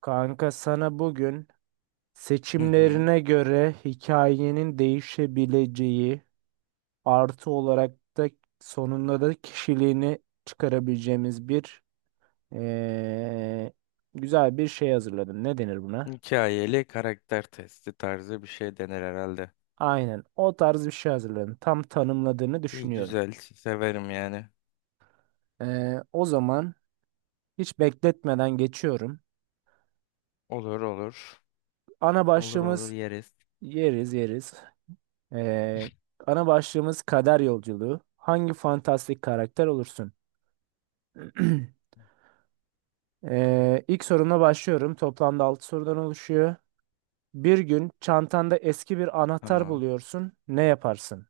Kanka sana bugün Hı hı. seçimlerine göre hikayenin değişebileceği artı olarak da sonunda da kişiliğini çıkarabileceğimiz bir eee, güzel bir şey hazırladım. Ne denir buna? Hikayeli karakter testi tarzı bir şey denir herhalde. Aynen o tarz bir şey hazırladım. Tam tanımladığını İyi düşünüyorum. güzel severim yani. O zaman hiç bekletmeden geçiyorum. Olur olur. Ana Olur olur başlığımız yeriz. yeriz yeriz. Eee, Ana başlığımız kader yolculuğu. Hangi fantastik karakter olursun? İlk sorumla başlıyorum. Toplamda 6 sorudan oluşuyor. Bir gün çantanda eski bir anahtar Tamam. buluyorsun. Ne yaparsın?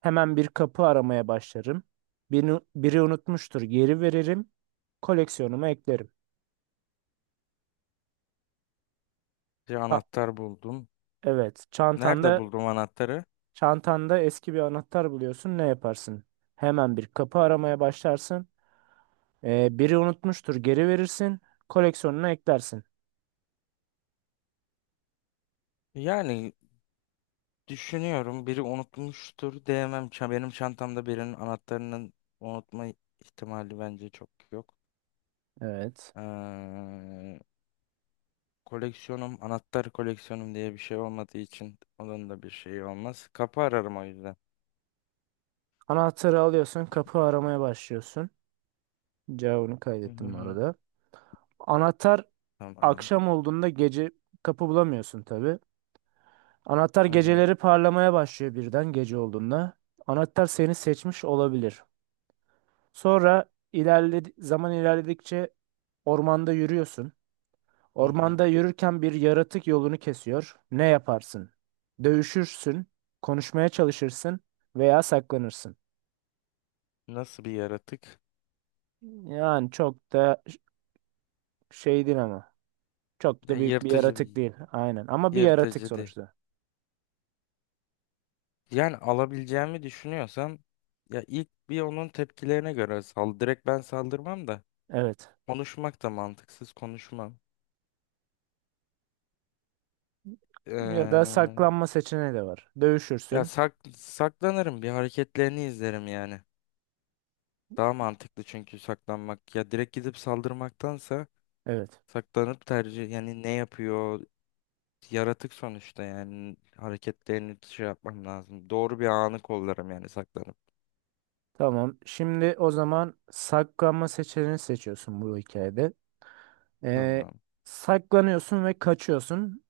Hemen bir kapı aramaya başlarım. Biri unutmuştur. Geri veririm. Koleksiyonuma eklerim. Bir Ha, anahtar buldum. evet. Nerede Çantanda buldum anahtarı? çantanda eski bir anahtar buluyorsun. Ne yaparsın? Hemen bir kapı aramaya başlarsın. Biri unutmuştur. Geri verirsin. Koleksiyonuna eklersin. Yani düşünüyorum biri unutmuştur diyemem. Benim çantamda birinin anahtarının unutma ihtimali bence çok yok. Evet. Ee, Koleksiyonum anahtar koleksiyonum diye bir şey olmadığı için onun da bir şeyi olmaz. Kapı ararım o yüzden. Anahtarı alıyorsun. Kapı aramaya başlıyorsun. Cevabını Hı hı kaydettim bu hı. arada. Anahtar Tamam. akşam olduğunda gece kapı bulamıyorsun tabii. Anahtar Hı hı. geceleri parlamaya başlıyor birden gece olduğunda. Anahtar seni seçmiş olabilir. Sonra ilerledi zaman ilerledikçe ormanda yürüyorsun. Hı hı. Ormanda yürürken bir yaratık yolunu kesiyor. Ne yaparsın? Dövüşürsün, konuşmaya çalışırsın veya saklanırsın. Nasıl bir yaratık? Yani çok da şey değil ama. Çok Ya da büyük bir yırtıcı yaratık bir değil. Aynen. Ama bir yaratık yırtıcı değil. sonuçta. Yani alabileceğimi düşünüyorsam ya ilk bir onun tepkilerine göre sal. Direkt ben saldırmam da Evet. konuşmak da mantıksız konuşmam. Ya da Ee, saklanma seçeneği de var. Ya Dövüşürsün. Saklanırım bir hareketlerini izlerim yani. Daha mantıklı çünkü saklanmak. Ya direkt gidip saldırmaktansa Evet. saklanıp tercih yani ne yapıyor yaratık sonuçta yani hareketlerini şey yapmam lazım. Doğru bir anı kollarım yani saklanıp. Tamam. Şimdi o zaman saklanma seçeneğini seçiyorsun bu hikayede. Ee, Tamam. Saklanıyorsun ve kaçıyorsun.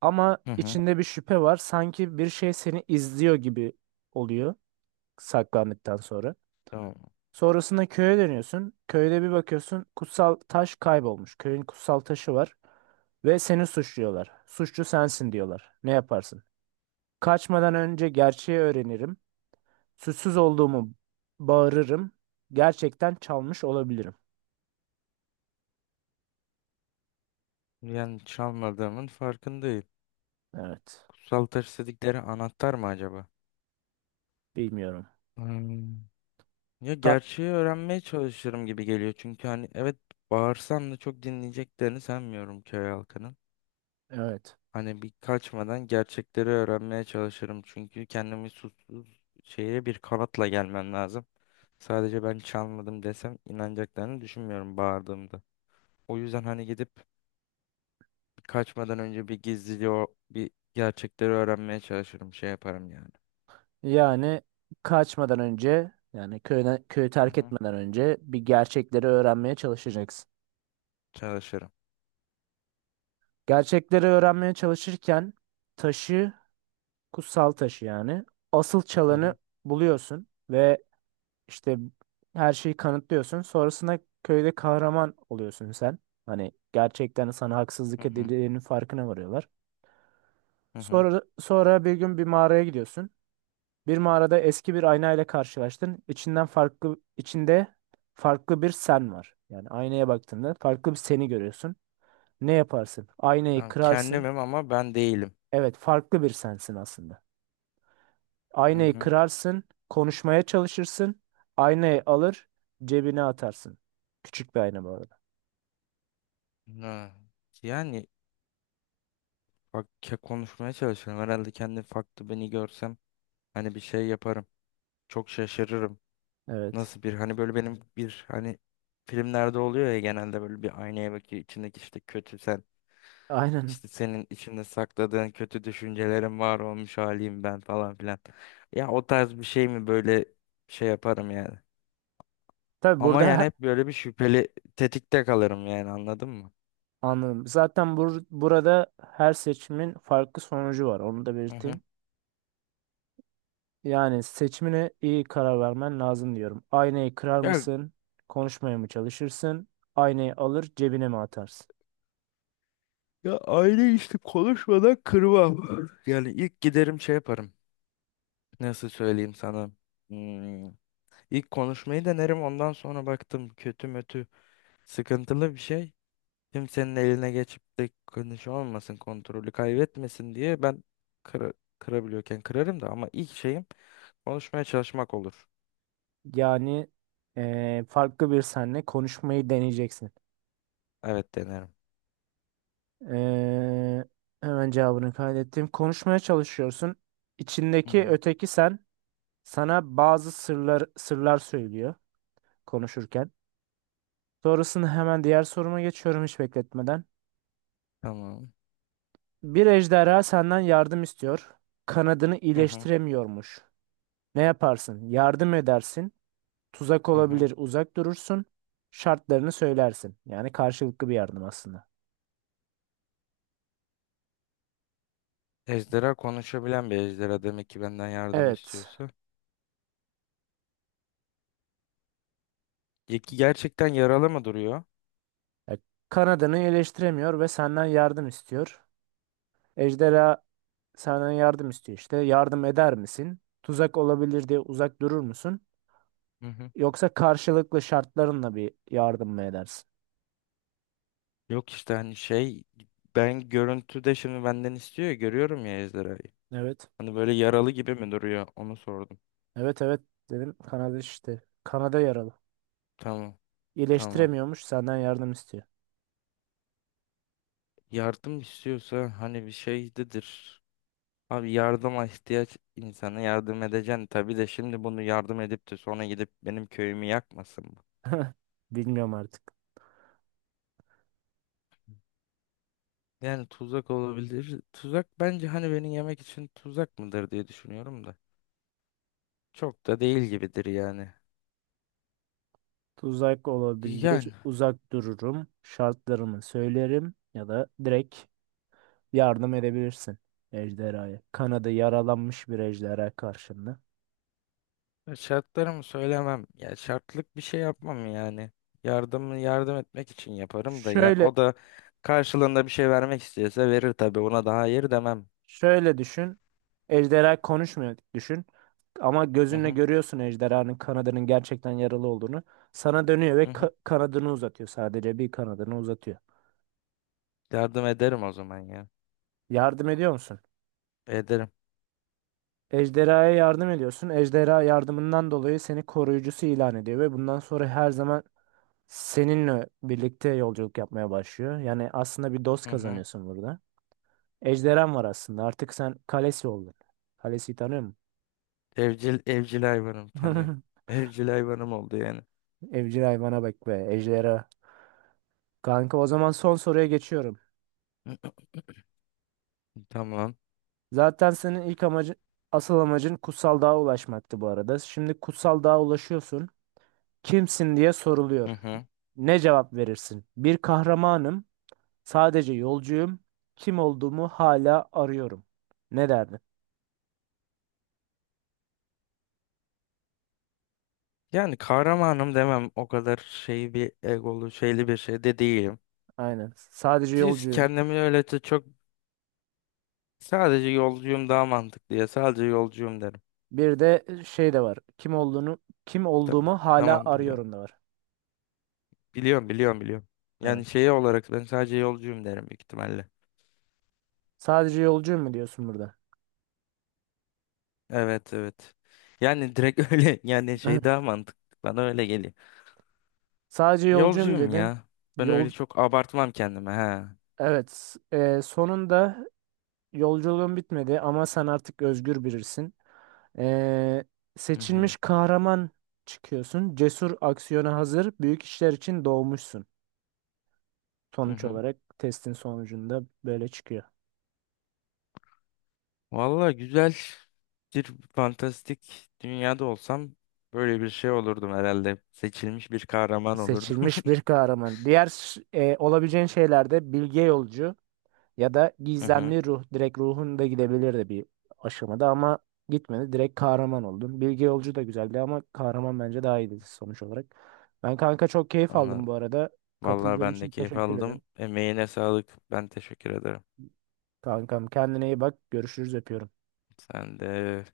Ama Hı hı. içinde bir şüphe var. Sanki bir şey seni izliyor gibi oluyor saklandıktan sonra. Tamam. Sonrasında köye dönüyorsun. Köyde bir bakıyorsun kutsal taş kaybolmuş. Köyün kutsal taşı var. Ve seni suçluyorlar. Suçlu sensin diyorlar. Ne yaparsın? Kaçmadan önce gerçeği öğrenirim. Suçsuz olduğumu bağırırım. Gerçekten çalmış olabilirim. Yani çalmadığımın farkındayım. Evet. Kutsal taş dedikleri anahtar mı acaba? Bilmiyorum. Hmm. Ya Ka- gerçeği öğrenmeye çalışırım gibi geliyor. Çünkü hani evet, bağırsam da çok dinleyeceklerini sanmıyorum köy halkının. evet. Hani bir kaçmadan gerçekleri öğrenmeye çalışırım. Çünkü kendimi suçsuz şeye bir kanatla gelmem lazım. Sadece ben çalmadım desem inanacaklarını düşünmüyorum bağırdığımda. O yüzden hani gidip kaçmadan önce bir gizliliği o bir gerçekleri öğrenmeye çalışırım. Şey yaparım yani. Yani kaçmadan önce yani köyden, köyü Hı terk hı. etmeden önce bir gerçekleri öğrenmeye çalışacaksın. Çalışırım. Gerçekleri öğrenmeye çalışırken taşı, kutsal taşı yani asıl Hı hı. çalanı buluyorsun ve işte her şeyi kanıtlıyorsun. Sonrasında köyde kahraman oluyorsun sen. Hani gerçekten sana Hı haksızlık hı. edildiğinin farkına varıyorlar. Hı hı. Sonra bir gün bir mağaraya gidiyorsun. Bir mağarada eski bir ayna ile karşılaştın. İçinde farklı bir sen var. Yani aynaya baktığında farklı bir seni görüyorsun. Ne yaparsın? Aynayı Ben kırarsın. kendimim ama ben değilim. Evet, farklı bir sensin aslında. Hı Aynayı hı. kırarsın, konuşmaya çalışırsın. Aynayı alır, cebine atarsın. Küçük bir ayna bu arada. Ha. Yani bak konuşmaya çalışıyorum. Herhalde kendi farklı beni görsem hani bir şey yaparım. Çok şaşırırım. Evet. Nasıl bir hani böyle benim bir hani filmlerde oluyor ya genelde böyle bir aynaya bakıyor içindeki işte kötü sen. Aynen. İşte senin içinde sakladığın kötü düşüncelerin var olmuş haliyim ben falan filan. Ya o tarz bir şey mi böyle şey yaparım yani. Tabii Ama burada yani hep böyle bir şüpheli tetikte kalırım yani anladın mı? anladım. Zaten burada her seçimin farklı sonucu var. Onu da Hı hı. belirteyim. Yani seçimine iyi karar vermen lazım diyorum. Aynayı kırar Ya, mısın? Konuşmaya mı çalışırsın? Aynayı alır cebine mi atarsın? ya işte konuşmadan kırmam. Yani ilk giderim şey yaparım. Nasıl söyleyeyim sana? Hmm. İlk konuşmayı denerim ondan sonra baktım kötü mötü sıkıntılı bir şey. Kimsenin eline geçip de konuşu olmasın, kontrolü kaybetmesin diye ben kıra- kırabiliyorken kırarım da ama ilk şeyim konuşmaya çalışmak olur. Yani farklı bir senle konuşmayı deneyeceksin. Evet denerim. Eee, Hemen cevabını kaydettim. Konuşmaya çalışıyorsun. Hı İçindeki hı. öteki sen sana bazı sırlar söylüyor konuşurken. Sonrasında hemen diğer soruma geçiyorum hiç bekletmeden. Tamam. Bir ejderha senden yardım istiyor. Kanadını Hı hı. iyileştiremiyormuş. Ne yaparsın? Yardım edersin. Tuzak Hı hı. olabilir, uzak durursun. Şartlarını söylersin. Yani karşılıklı bir yardım aslında. Ejderha konuşabilen bir ejderha demek ki benden yardım Evet. istiyorsa. Ya ki gerçekten yaralı mı duruyor? Ya, kanadını eleştiremiyor ve senden yardım istiyor. Ejderha senden yardım istiyor işte. Yardım eder misin? Tuzak olabilir diye uzak durur musun? Hı hı. Yoksa karşılıklı şartlarınla bir yardım mı edersin? Yok işte hani şey ben görüntüde şimdi benden istiyor ya görüyorum ya ejderhayı. Evet. Hani böyle yaralı gibi mi duruyor? Onu sordum. Evet, evet dedim. Kanada işte. Kanada yaralı. Tamam. Tamam. İyileştiremiyormuş senden yardım istiyor. Yardım istiyorsa hani bir şeydedir. Abi yardıma ihtiyaç insana yardım edeceksin tabii de şimdi bunu yardım edip de sonra gidip benim köyümü yakmasın mı? Bilmiyorum artık. Yani tuzak olabilir. Tuzak bence hani beni yemek için tuzak mıdır diye düşünüyorum da. Çok da değil gibidir yani. Tuzak olabilir. Yani Uzak dururum. Şartlarımı söylerim ya da direkt yardım edebilirsin ejderhaya. Kanadı yaralanmış bir ejderha karşında. Şartlarımı söylemem. Ya şartlık bir şey yapmam yani. Yardımı yardım etmek için yaparım da ya Şöyle o da karşılığında bir şey vermek istiyorsa verir tabii. Ona daha hayır demem. şöyle düşün. Ejderha konuşmuyor düşün. Ama Hı gözünle hı. görüyorsun ejderhanın kanadının gerçekten yaralı olduğunu. Sana dönüyor ve Hı hı. Kanadını uzatıyor. Sadece bir kanadını uzatıyor. Yardım ederim o zaman ya. Yardım ediyor musun? Ederim. Ejderhaya yardım ediyorsun. Ejderha yardımından dolayı seni koruyucusu ilan ediyor ve bundan sonra her zaman seninle birlikte yolculuk yapmaya başlıyor. Yani aslında bir dost Hı hı. kazanıyorsun burada. Ejderhan var aslında. Artık sen kalesi oldun. Kalesi tanıyor Evcil hayvanım tanıyorum. musun? Evcil hayvanım oldu yani. Evcil hayvana bak be. Ejderha. Kanka o zaman son soruya geçiyorum. Tamam. Zaten senin ilk amacın, asıl amacın kutsal dağa ulaşmaktı bu arada. Şimdi kutsal dağa ulaşıyorsun. Kimsin diye Hı soruluyor. hı. Ne cevap verirsin? Bir kahramanım, sadece yolcuyum. Kim olduğumu hala arıyorum. Ne derdin? Yani kahramanım demem o kadar şey bir egolu şeyli bir şey de değilim. Aynen. Sadece Siz yolcuyum. kendimi öyle de çok sadece yolcuyum daha mantıklı ya sadece yolcuyum derim. Bir de şey de var. Kim Tamam. olduğumu hala Tamam biliyorum. arıyorum da var. Biliyorum, biliyorum, biliyorum. Ha. Yani şey olarak ben sadece yolcuyum derim büyük ihtimalle. Sadece yolcuyum mu diyorsun burada? Evet, evet. Yani direkt öyle yani şey daha mantıklı. Bana öyle geliyor. Sadece yolcuyum Yolcuyum dedin. ya. Ben öyle Yol çok abartmam kendime. He. evet. Sonunda yolculuğun bitmedi ama sen artık özgür birisin. E, Hı hı, Seçilmiş kahraman çıkıyorsun. Cesur aksiyona hazır. Büyük işler için doğmuşsun. hı Sonuç hı. olarak testin sonucunda böyle çıkıyor. Valla güzel bir fantastik dünyada olsam böyle bir şey olurdum herhalde. Seçilmiş bir kahraman olurdum. Seçilmiş bir kahraman. Diğer olabileceğin şeylerde bilge yolcu ya da Hı hı, gizemli ruh. Direkt ruhun da gidebilirdi bir aşamada ama gitmedi. Direkt kahraman oldun. Bilge yolcu da güzeldi ama kahraman bence daha iyiydi sonuç olarak. Ben kanka çok keyif aldım anladım. bu arada. Valla Katıldığın ben de için keyif teşekkür aldım. ederim. Emeğine sağlık. Ben teşekkür ederim. Kankam kendine iyi bak. Görüşürüz öpüyorum. Sen de.